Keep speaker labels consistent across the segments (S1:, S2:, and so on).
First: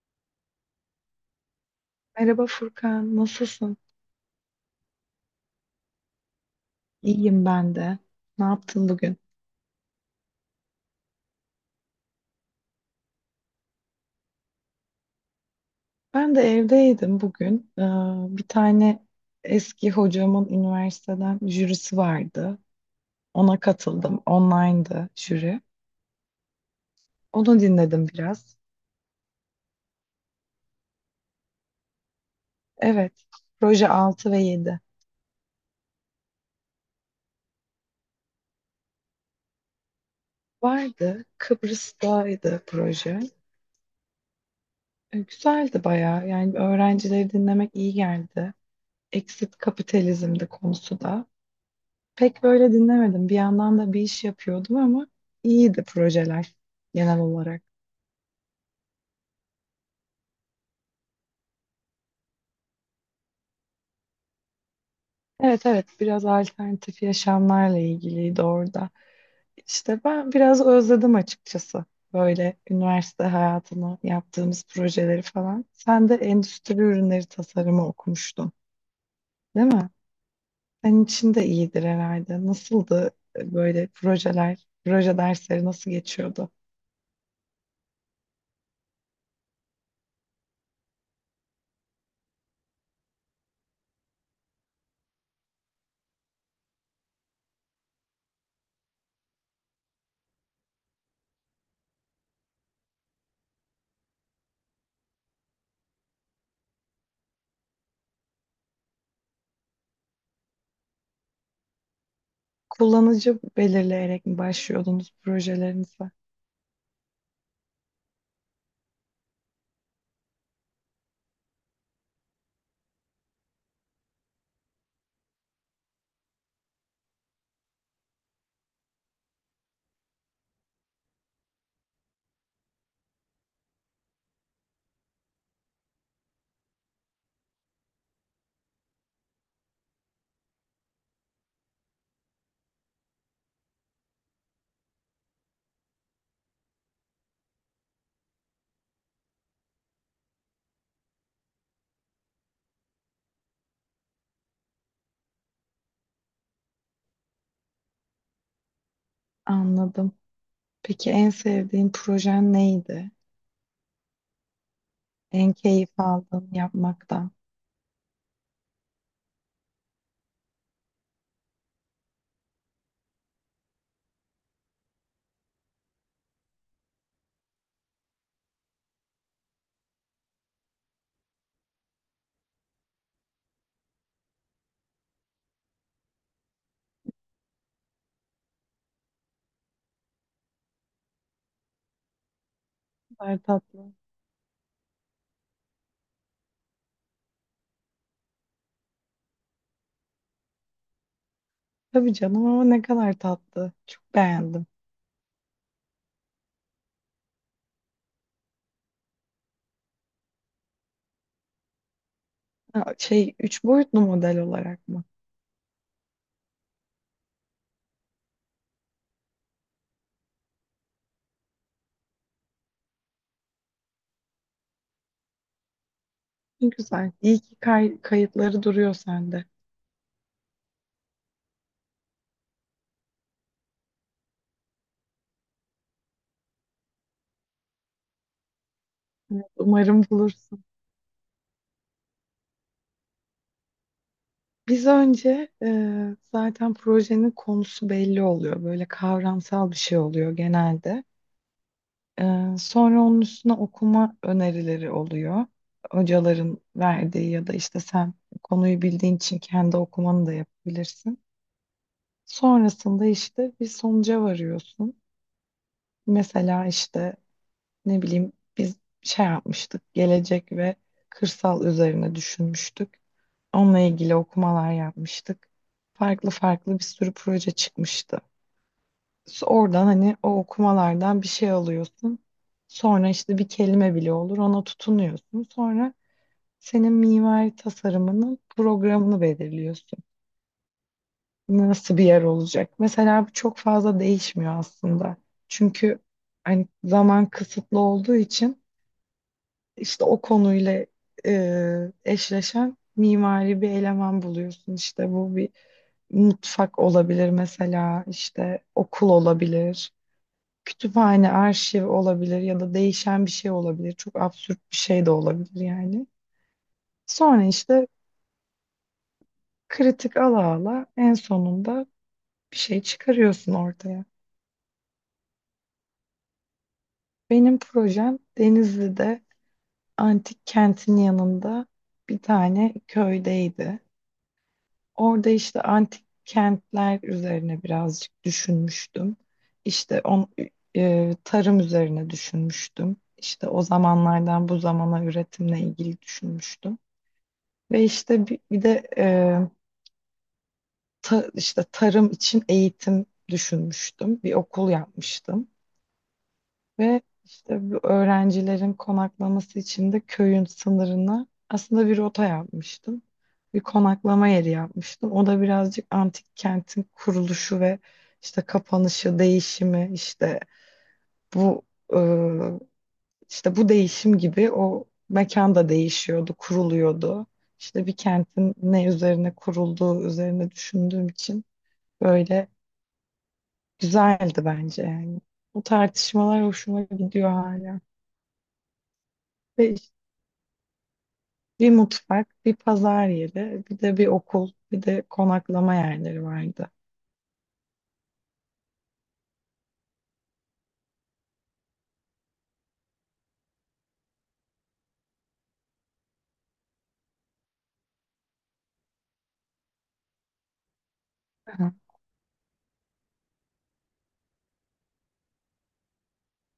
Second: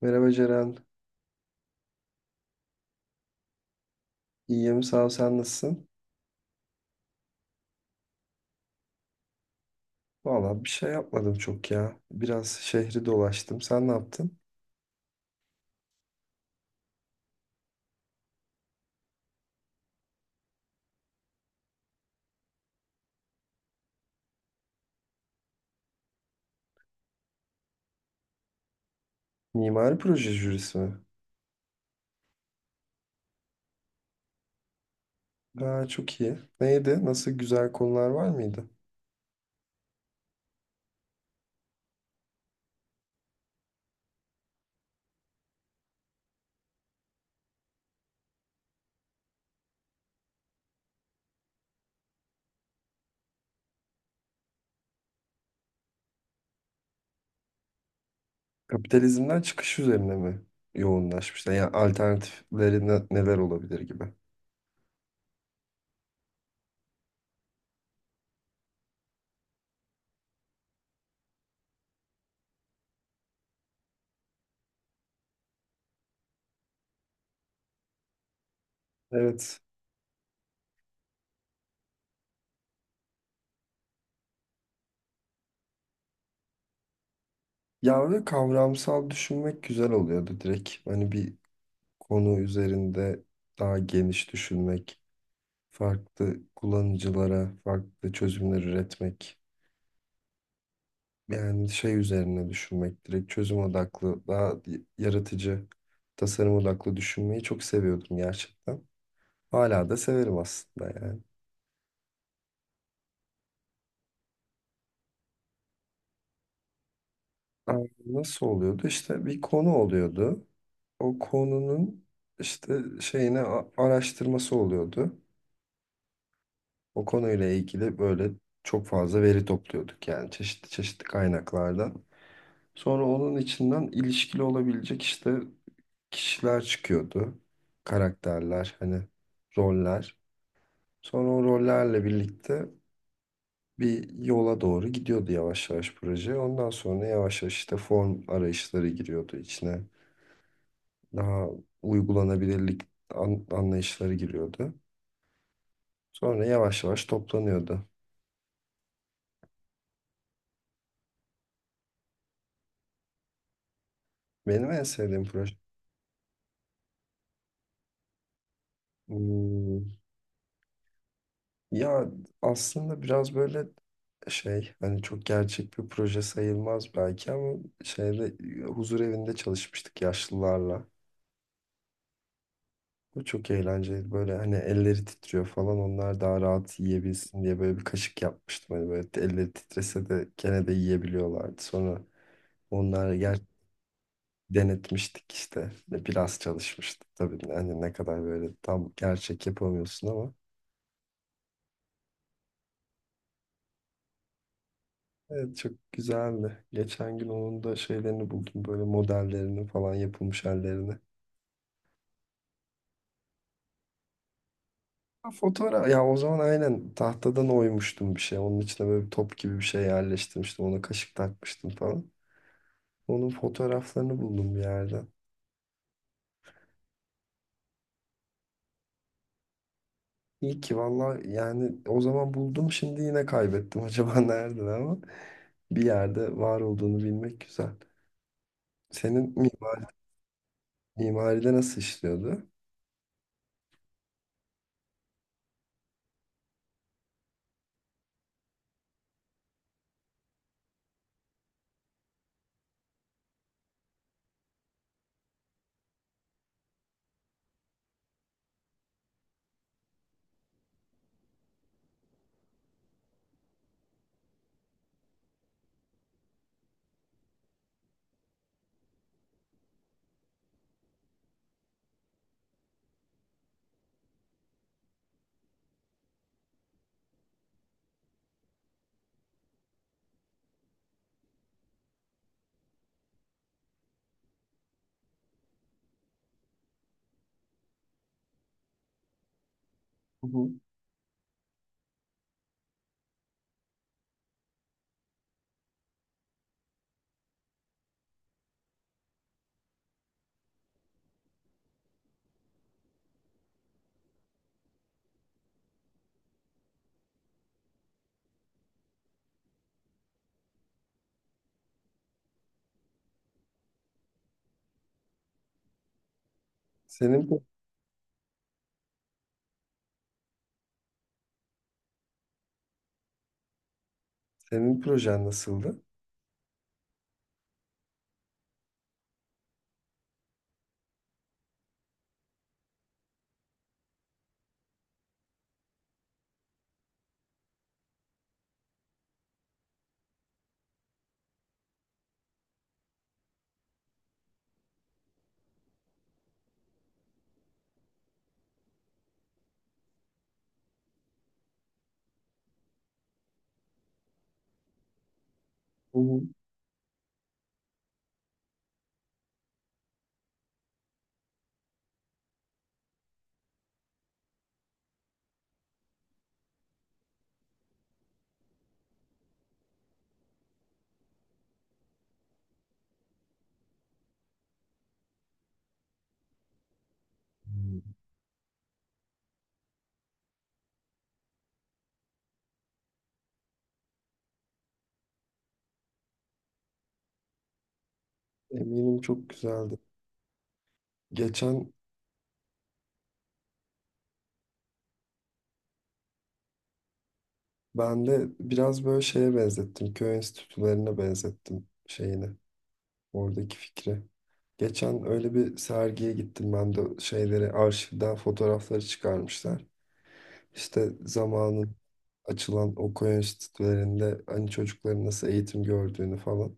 S1: Merhaba Ceren.
S2: Merhaba Furkan, nasılsın?
S1: İyiyim, sağ ol. Sen nasılsın?
S2: İyiyim ben de. Ne yaptın bugün?
S1: Valla bir şey yapmadım çok ya. Biraz şehri dolaştım. Sen ne yaptın?
S2: Ben de evdeydim bugün. Bir tane eski hocamın üniversiteden jürisi vardı. Ona katıldım. Online'dı jüri. Onu dinledim biraz.
S1: Mimari proje jürisi mi?
S2: Evet, proje 6 ve yedi
S1: Aa, çok iyi. Neydi? Nasıl güzel konular var mıydı?
S2: vardı. Kıbrıs'taydı proje. Güzeldi bayağı. Yani öğrencileri dinlemek iyi geldi. Exit kapitalizmdi konusu da. Pek böyle dinlemedim. Bir yandan da bir iş yapıyordum ama iyiydi projeler genel olarak.
S1: Kapitalizmden çıkış üzerine mi yoğunlaşmışlar? Yani alternatifleri neler olabilir gibi.
S2: Evet evet, biraz alternatif yaşamlarla ilgiliydi orada. İşte ben biraz özledim açıkçası. Böyle üniversite hayatını, yaptığımız projeleri falan. Sen de endüstri ürünleri tasarımı okumuştun,
S1: Evet.
S2: değil mi? Senin için de iyidir herhalde. Nasıldı böyle projeler, proje dersleri nasıl geçiyordu?
S1: Ya, ve kavramsal düşünmek güzel oluyordu direkt. Hani bir konu üzerinde daha geniş düşünmek, farklı kullanıcılara farklı çözümler üretmek. Yani şey üzerine düşünmek direkt, çözüm odaklı, daha yaratıcı, tasarım odaklı düşünmeyi çok seviyordum gerçekten. Hala da severim aslında yani.
S2: Kullanıcı belirleyerek mi başlıyordunuz projelerinize?
S1: Ama nasıl oluyordu? İşte bir konu oluyordu. O konunun işte şeyine araştırması oluyordu. O konuyla ilgili böyle çok fazla veri topluyorduk yani çeşitli çeşitli kaynaklardan. Sonra onun içinden ilişkili olabilecek işte kişiler çıkıyordu. Karakterler, hani roller. Sonra o rollerle birlikte bir yola doğru gidiyordu yavaş yavaş proje. Ondan sonra yavaş yavaş işte form arayışları giriyordu içine. Daha uygulanabilirlik anlayışları giriyordu. Sonra yavaş yavaş toplanıyordu.
S2: Anladım. Peki en sevdiğin projen neydi?
S1: Benim en sevdiğim
S2: En
S1: proje.
S2: keyif aldığın yapmaktan.
S1: Hmm, Ya, aslında biraz böyle şey, hani çok gerçek bir proje sayılmaz belki ama şeyde, huzur evinde çalışmıştık yaşlılarla. Bu çok eğlenceli, böyle hani elleri titriyor falan, onlar daha rahat yiyebilsin diye böyle bir kaşık yapmıştım. Hani böyle elleri titrese de gene de yiyebiliyorlardı. Sonra
S2: Ne
S1: onları
S2: kadar tatlı.
S1: denetmiştik işte, biraz çalışmıştık tabii, hani ne kadar böyle tam gerçek yapamıyorsun ama.
S2: Tabii canım, ama ne kadar tatlı. Çok beğendim.
S1: Evet, çok güzeldi. Geçen gün onun da şeylerini buldum, böyle modellerini falan, yapılmış hallerini.
S2: Ha, şey, üç boyutlu model olarak mı?
S1: Ha, fotoğraf ya. O zaman aynen tahtadan oymuştum bir şey. Onun içine böyle bir top gibi bir şey yerleştirmiştim. Ona kaşık takmıştım falan. Onun fotoğraflarını buldum bir yerden.
S2: Ne güzel. İyi ki kayıtları duruyor sende.
S1: İyi ki valla, yani o zaman buldum, şimdi yine kaybettim acaba nerede, ama bir yerde var olduğunu bilmek güzel. Senin
S2: Evet, umarım bulursun.
S1: mimaride nasıl işliyordu?
S2: Biz önce zaten projenin konusu belli oluyor. Böyle kavramsal bir şey oluyor genelde. Sonra onun üstüne okuma önerileri oluyor. Hocaların verdiği ya da işte sen konuyu bildiğin için kendi okumanı da yapabilirsin. Sonrasında işte bir sonuca varıyorsun. Mesela işte ne bileyim biz şey yapmıştık, gelecek ve kırsal üzerine düşünmüştük. Onunla ilgili okumalar yapmıştık. Farklı farklı bir sürü proje çıkmıştı. Oradan hani o okumalardan bir şey alıyorsun. Sonra işte bir kelime bile olur, ona tutunuyorsun. Sonra senin mimari tasarımının programını belirliyorsun.
S1: Hı hı.
S2: Nasıl bir yer olacak? Mesela bu çok fazla değişmiyor aslında. Çünkü hani zaman kısıtlı olduğu için işte o konuyla eşleşen mimari bir eleman buluyorsun. İşte bu bir mutfak olabilir, mesela işte okul olabilir, kütüphane, arşiv olabilir ya da değişen bir şey olabilir. Çok absürt bir şey de olabilir yani.
S1: Senin
S2: Sonra işte kritik ala ala en sonunda bir şey çıkarıyorsun ortaya.
S1: senin projen nasıldı?
S2: Benim projem Denizli'de antik kentin yanında bir tane köydeydi. Orada işte antik kentler üzerine birazcık düşünmüştüm. İşte tarım üzerine düşünmüştüm. İşte o zamanlardan bu zamana üretimle ilgili düşünmüştüm. Ve işte bir de işte tarım için eğitim düşünmüştüm. Bir okul yapmıştım.
S1: Hı
S2: Ve işte bu öğrencilerin konaklaması için de köyün sınırına aslında bir rota yapmıştım. Bir konaklama yeri yapmıştım. O da birazcık antik kentin kuruluşu ve işte kapanışı, değişimi, işte bu e, İşte bu değişim gibi o mekan da değişiyordu, kuruluyordu. İşte bir
S1: hı.
S2: kentin ne üzerine kurulduğu üzerine düşündüğüm için böyle güzeldi bence yani. Bu tartışmalar hoşuma gidiyor hala.
S1: Eminim çok
S2: Ve
S1: güzeldi.
S2: işte bir
S1: Geçen
S2: mutfak, bir pazar yeri, bir de bir okul, bir de konaklama yerleri vardı.
S1: ben de biraz böyle şeye benzettim. Köy enstitülerine benzettim şeyini. Oradaki fikri. Geçen öyle bir sergiye gittim ben de, şeyleri arşivden fotoğrafları çıkarmışlar. İşte
S2: Aha.
S1: zamanın açılan o köy enstitülerinde hani çocukların nasıl eğitim gördüğünü falan.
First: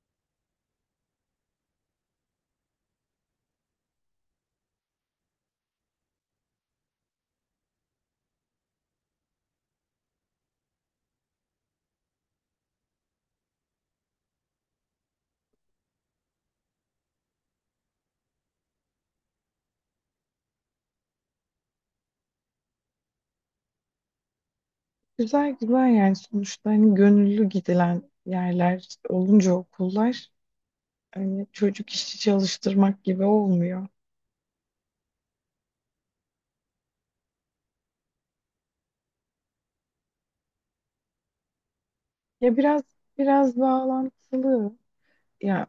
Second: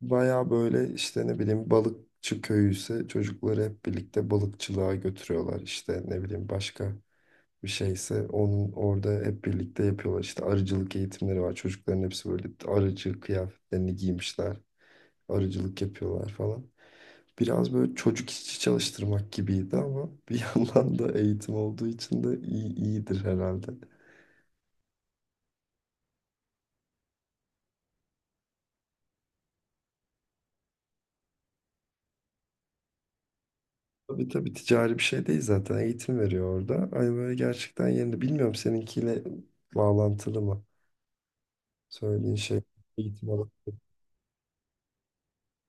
S1: Baya böyle işte, ne bileyim, balıkçı köyü ise çocukları hep birlikte balıkçılığa götürüyorlar. İşte ne bileyim, başka bir şeyse onun, orada hep birlikte yapıyorlar. İşte arıcılık eğitimleri var. Çocukların hepsi böyle arıcı kıyafetlerini giymişler. Arıcılık yapıyorlar falan. Biraz böyle çocuk işçi çalıştırmak gibiydi ama bir yandan da eğitim olduğu için de iyidir herhalde.
S2: Güzel güzel, yani sonuçta hani gönüllü gidilen yerler olunca okullar hani çocuk işçi çalıştırmak gibi olmuyor.
S1: Tabii tabii, ticari bir şey değil zaten. Eğitim veriyor orada. Hani böyle gerçekten yerinde. Bilmiyorum seninkiyle bağlantılı mı? Söylediğin
S2: Ya
S1: şey,
S2: biraz
S1: eğitim alan.
S2: biraz bağlantılı. Ya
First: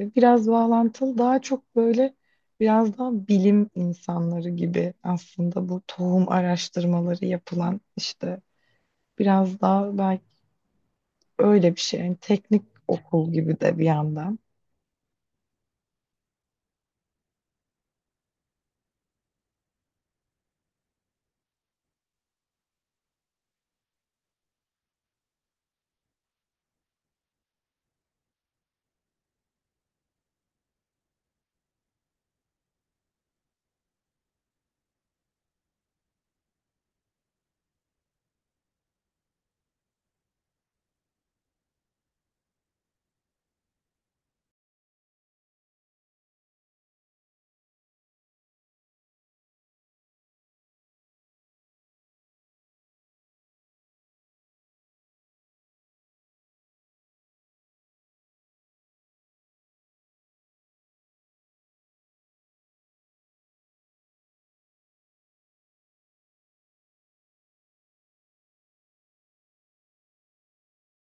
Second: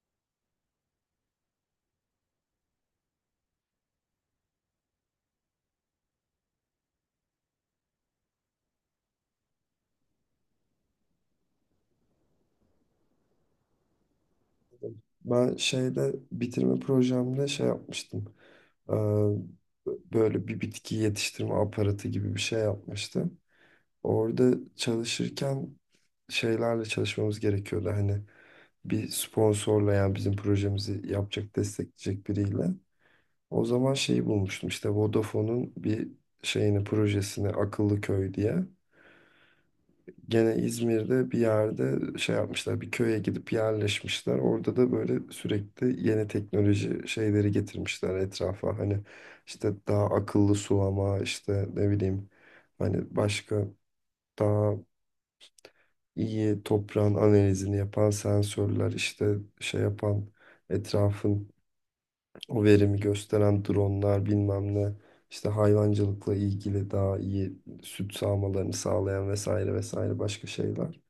S2: biraz bağlantılı, daha çok böyle biraz daha bilim insanları gibi aslında, bu tohum araştırmaları yapılan işte biraz daha belki öyle bir şey. Yani teknik okul gibi de bir yandan.
S1: Ben şeyde, bitirme projemde şey yapmıştım. Ee, Böyle bir bitki yetiştirme aparatı gibi bir şey yapmıştı. Orada çalışırken şeylerle çalışmamız gerekiyordu. Hani bir sponsorla, yani bizim projemizi yapacak, destekleyecek biriyle. O zaman şeyi bulmuştum işte, Vodafone'un bir şeyini, projesini, Akıllı Köy diye. Gene İzmir'de bir yerde şey yapmışlar, bir köye gidip yerleşmişler. Orada da böyle sürekli yeni teknoloji şeyleri getirmişler etrafa. Hani işte daha akıllı sulama, işte ne bileyim, hani başka, daha iyi toprağın analizini yapan sensörler, işte şey yapan etrafın o verimi gösteren dronlar, bilmem ne. İşte hayvancılıkla ilgili daha iyi süt sağmalarını sağlayan, vesaire vesaire başka şeyler.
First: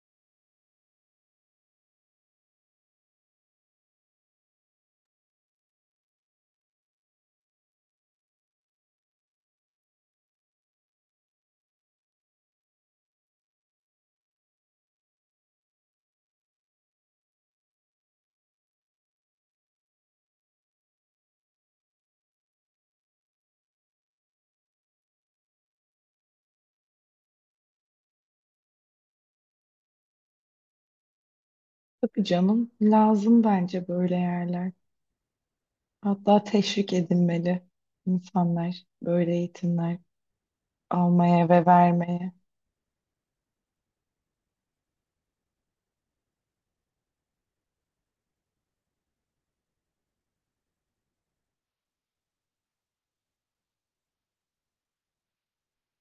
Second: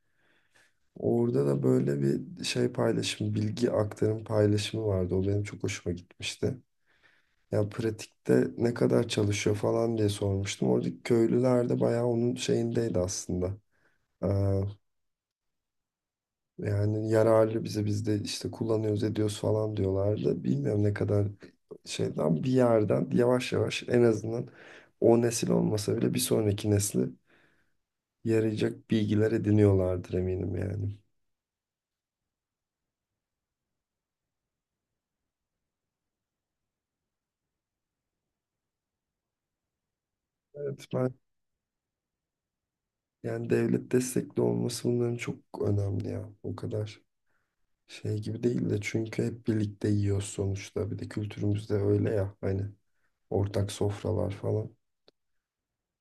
S1: Orada da böyle bir şey paylaşım, bilgi aktarım paylaşımı vardı. O benim çok hoşuma gitmişti. Yani pratikte ne kadar çalışıyor falan diye sormuştum. Oradaki köylüler de bayağı onun şeyindeydi aslında. Ee, Yani yararlı bize, biz de işte kullanıyoruz, ediyoruz falan diyorlardı. Bilmiyorum ne kadar, şeyden bir yerden yavaş yavaş, en azından o nesil olmasa bile bir sonraki nesli yarayacak bilgiler ediniyorlardır eminim yani.
S2: Tabii canım, lazım bence böyle yerler. Hatta teşvik edilmeli insanlar böyle eğitimler
S1: Evet, ben.
S2: almaya ve vermeye.
S1: Yani devlet destekli olması bunların çok önemli ya. O kadar şey gibi değil de, çünkü hep birlikte yiyoruz sonuçta. Bir de kültürümüzde öyle ya, hani ortak sofralar falan.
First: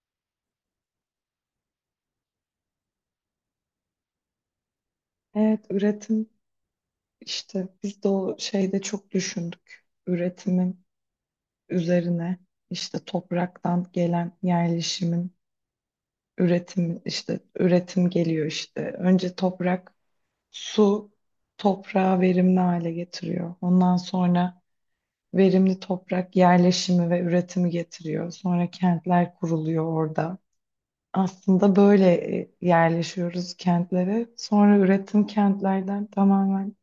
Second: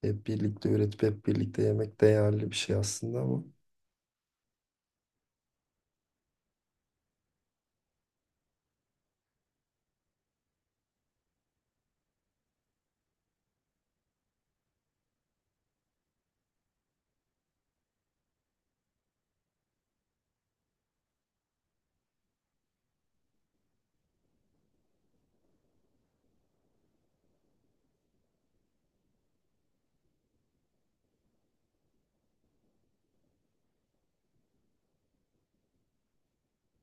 S1: Hep birlikte üretip hep birlikte yemek değerli bir şey aslında ama.
S2: Evet, üretim işte biz de o şeyde çok düşündük. Üretimin üzerine işte topraktan gelen yerleşimin üretimi, işte üretim geliyor işte. Önce toprak, su toprağı verimli hale getiriyor. Ondan sonra verimli toprak yerleşimi ve üretimi getiriyor. Sonra kentler kuruluyor orada. Aslında böyle yerleşiyoruz kentlere. Sonra üretim kentlerden tamamen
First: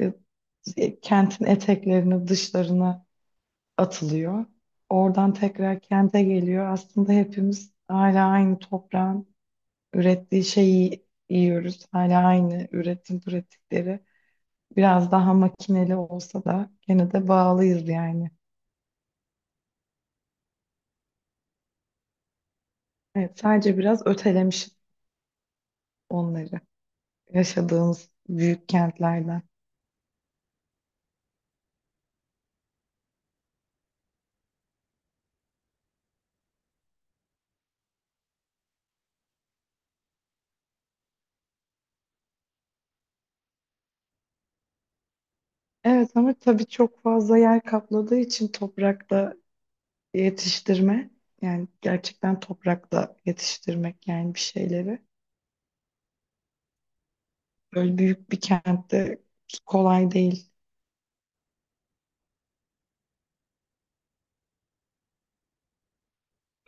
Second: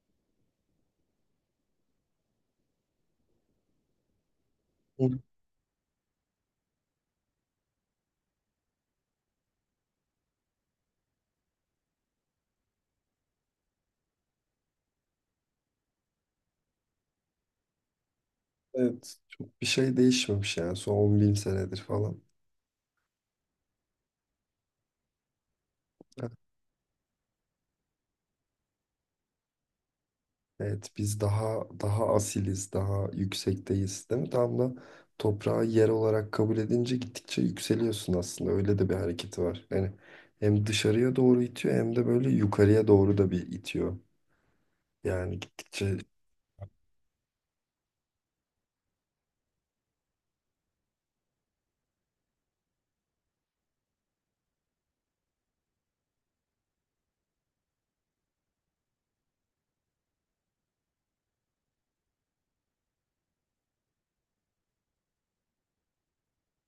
S2: e, kentin eteklerine, dışlarına atılıyor.
S1: Hı.
S2: Oradan tekrar kente geliyor. Aslında hepimiz hala aynı toprağın ürettiği şeyi yiyoruz. Hala aynı üretim pratikleri. Biraz daha makineli olsa da gene de bağlıyız yani.
S1: Evet. Çok bir şey değişmemiş yani son 10.000 senedir falan.
S2: Evet, sadece biraz ötelemişiz onları yaşadığımız büyük kentlerden.
S1: Evet, biz daha daha asiliz, daha yüksekteyiz, değil mi? Tam da toprağı yer olarak kabul edince gittikçe yükseliyorsun aslında. Öyle de bir hareketi var. Yani hem dışarıya doğru itiyor, hem de böyle yukarıya doğru da bir itiyor. Yani gittikçe.
S2: Evet ama tabii çok fazla yer kapladığı için toprakta yetiştirme, yani gerçekten toprakta yetiştirmek, yani bir şeyleri böyle büyük bir kentte kolay değil.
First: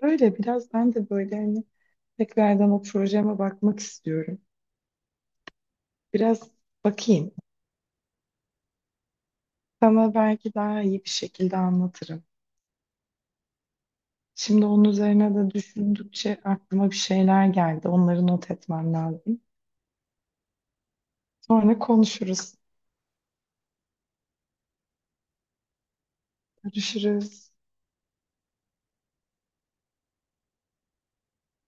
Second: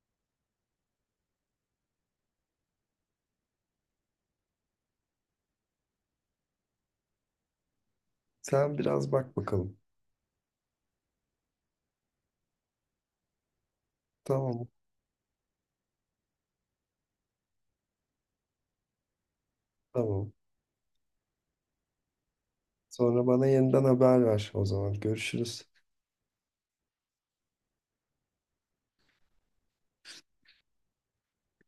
S2: Böyle biraz ben de böyle hani tekrardan o projeme bakmak istiyorum. Biraz bakayım.
S1: Sen biraz bak bakalım.
S2: Sana belki daha iyi bir şekilde anlatırım. Şimdi
S1: Tamam,
S2: onun üzerine de düşündükçe aklıma bir şeyler geldi. Onları not etmem lazım.
S1: tamam.
S2: Sonra konuşuruz.
S1: Sonra bana yeniden haber ver o zaman. Görüşürüz.
S2: Görüşürüz.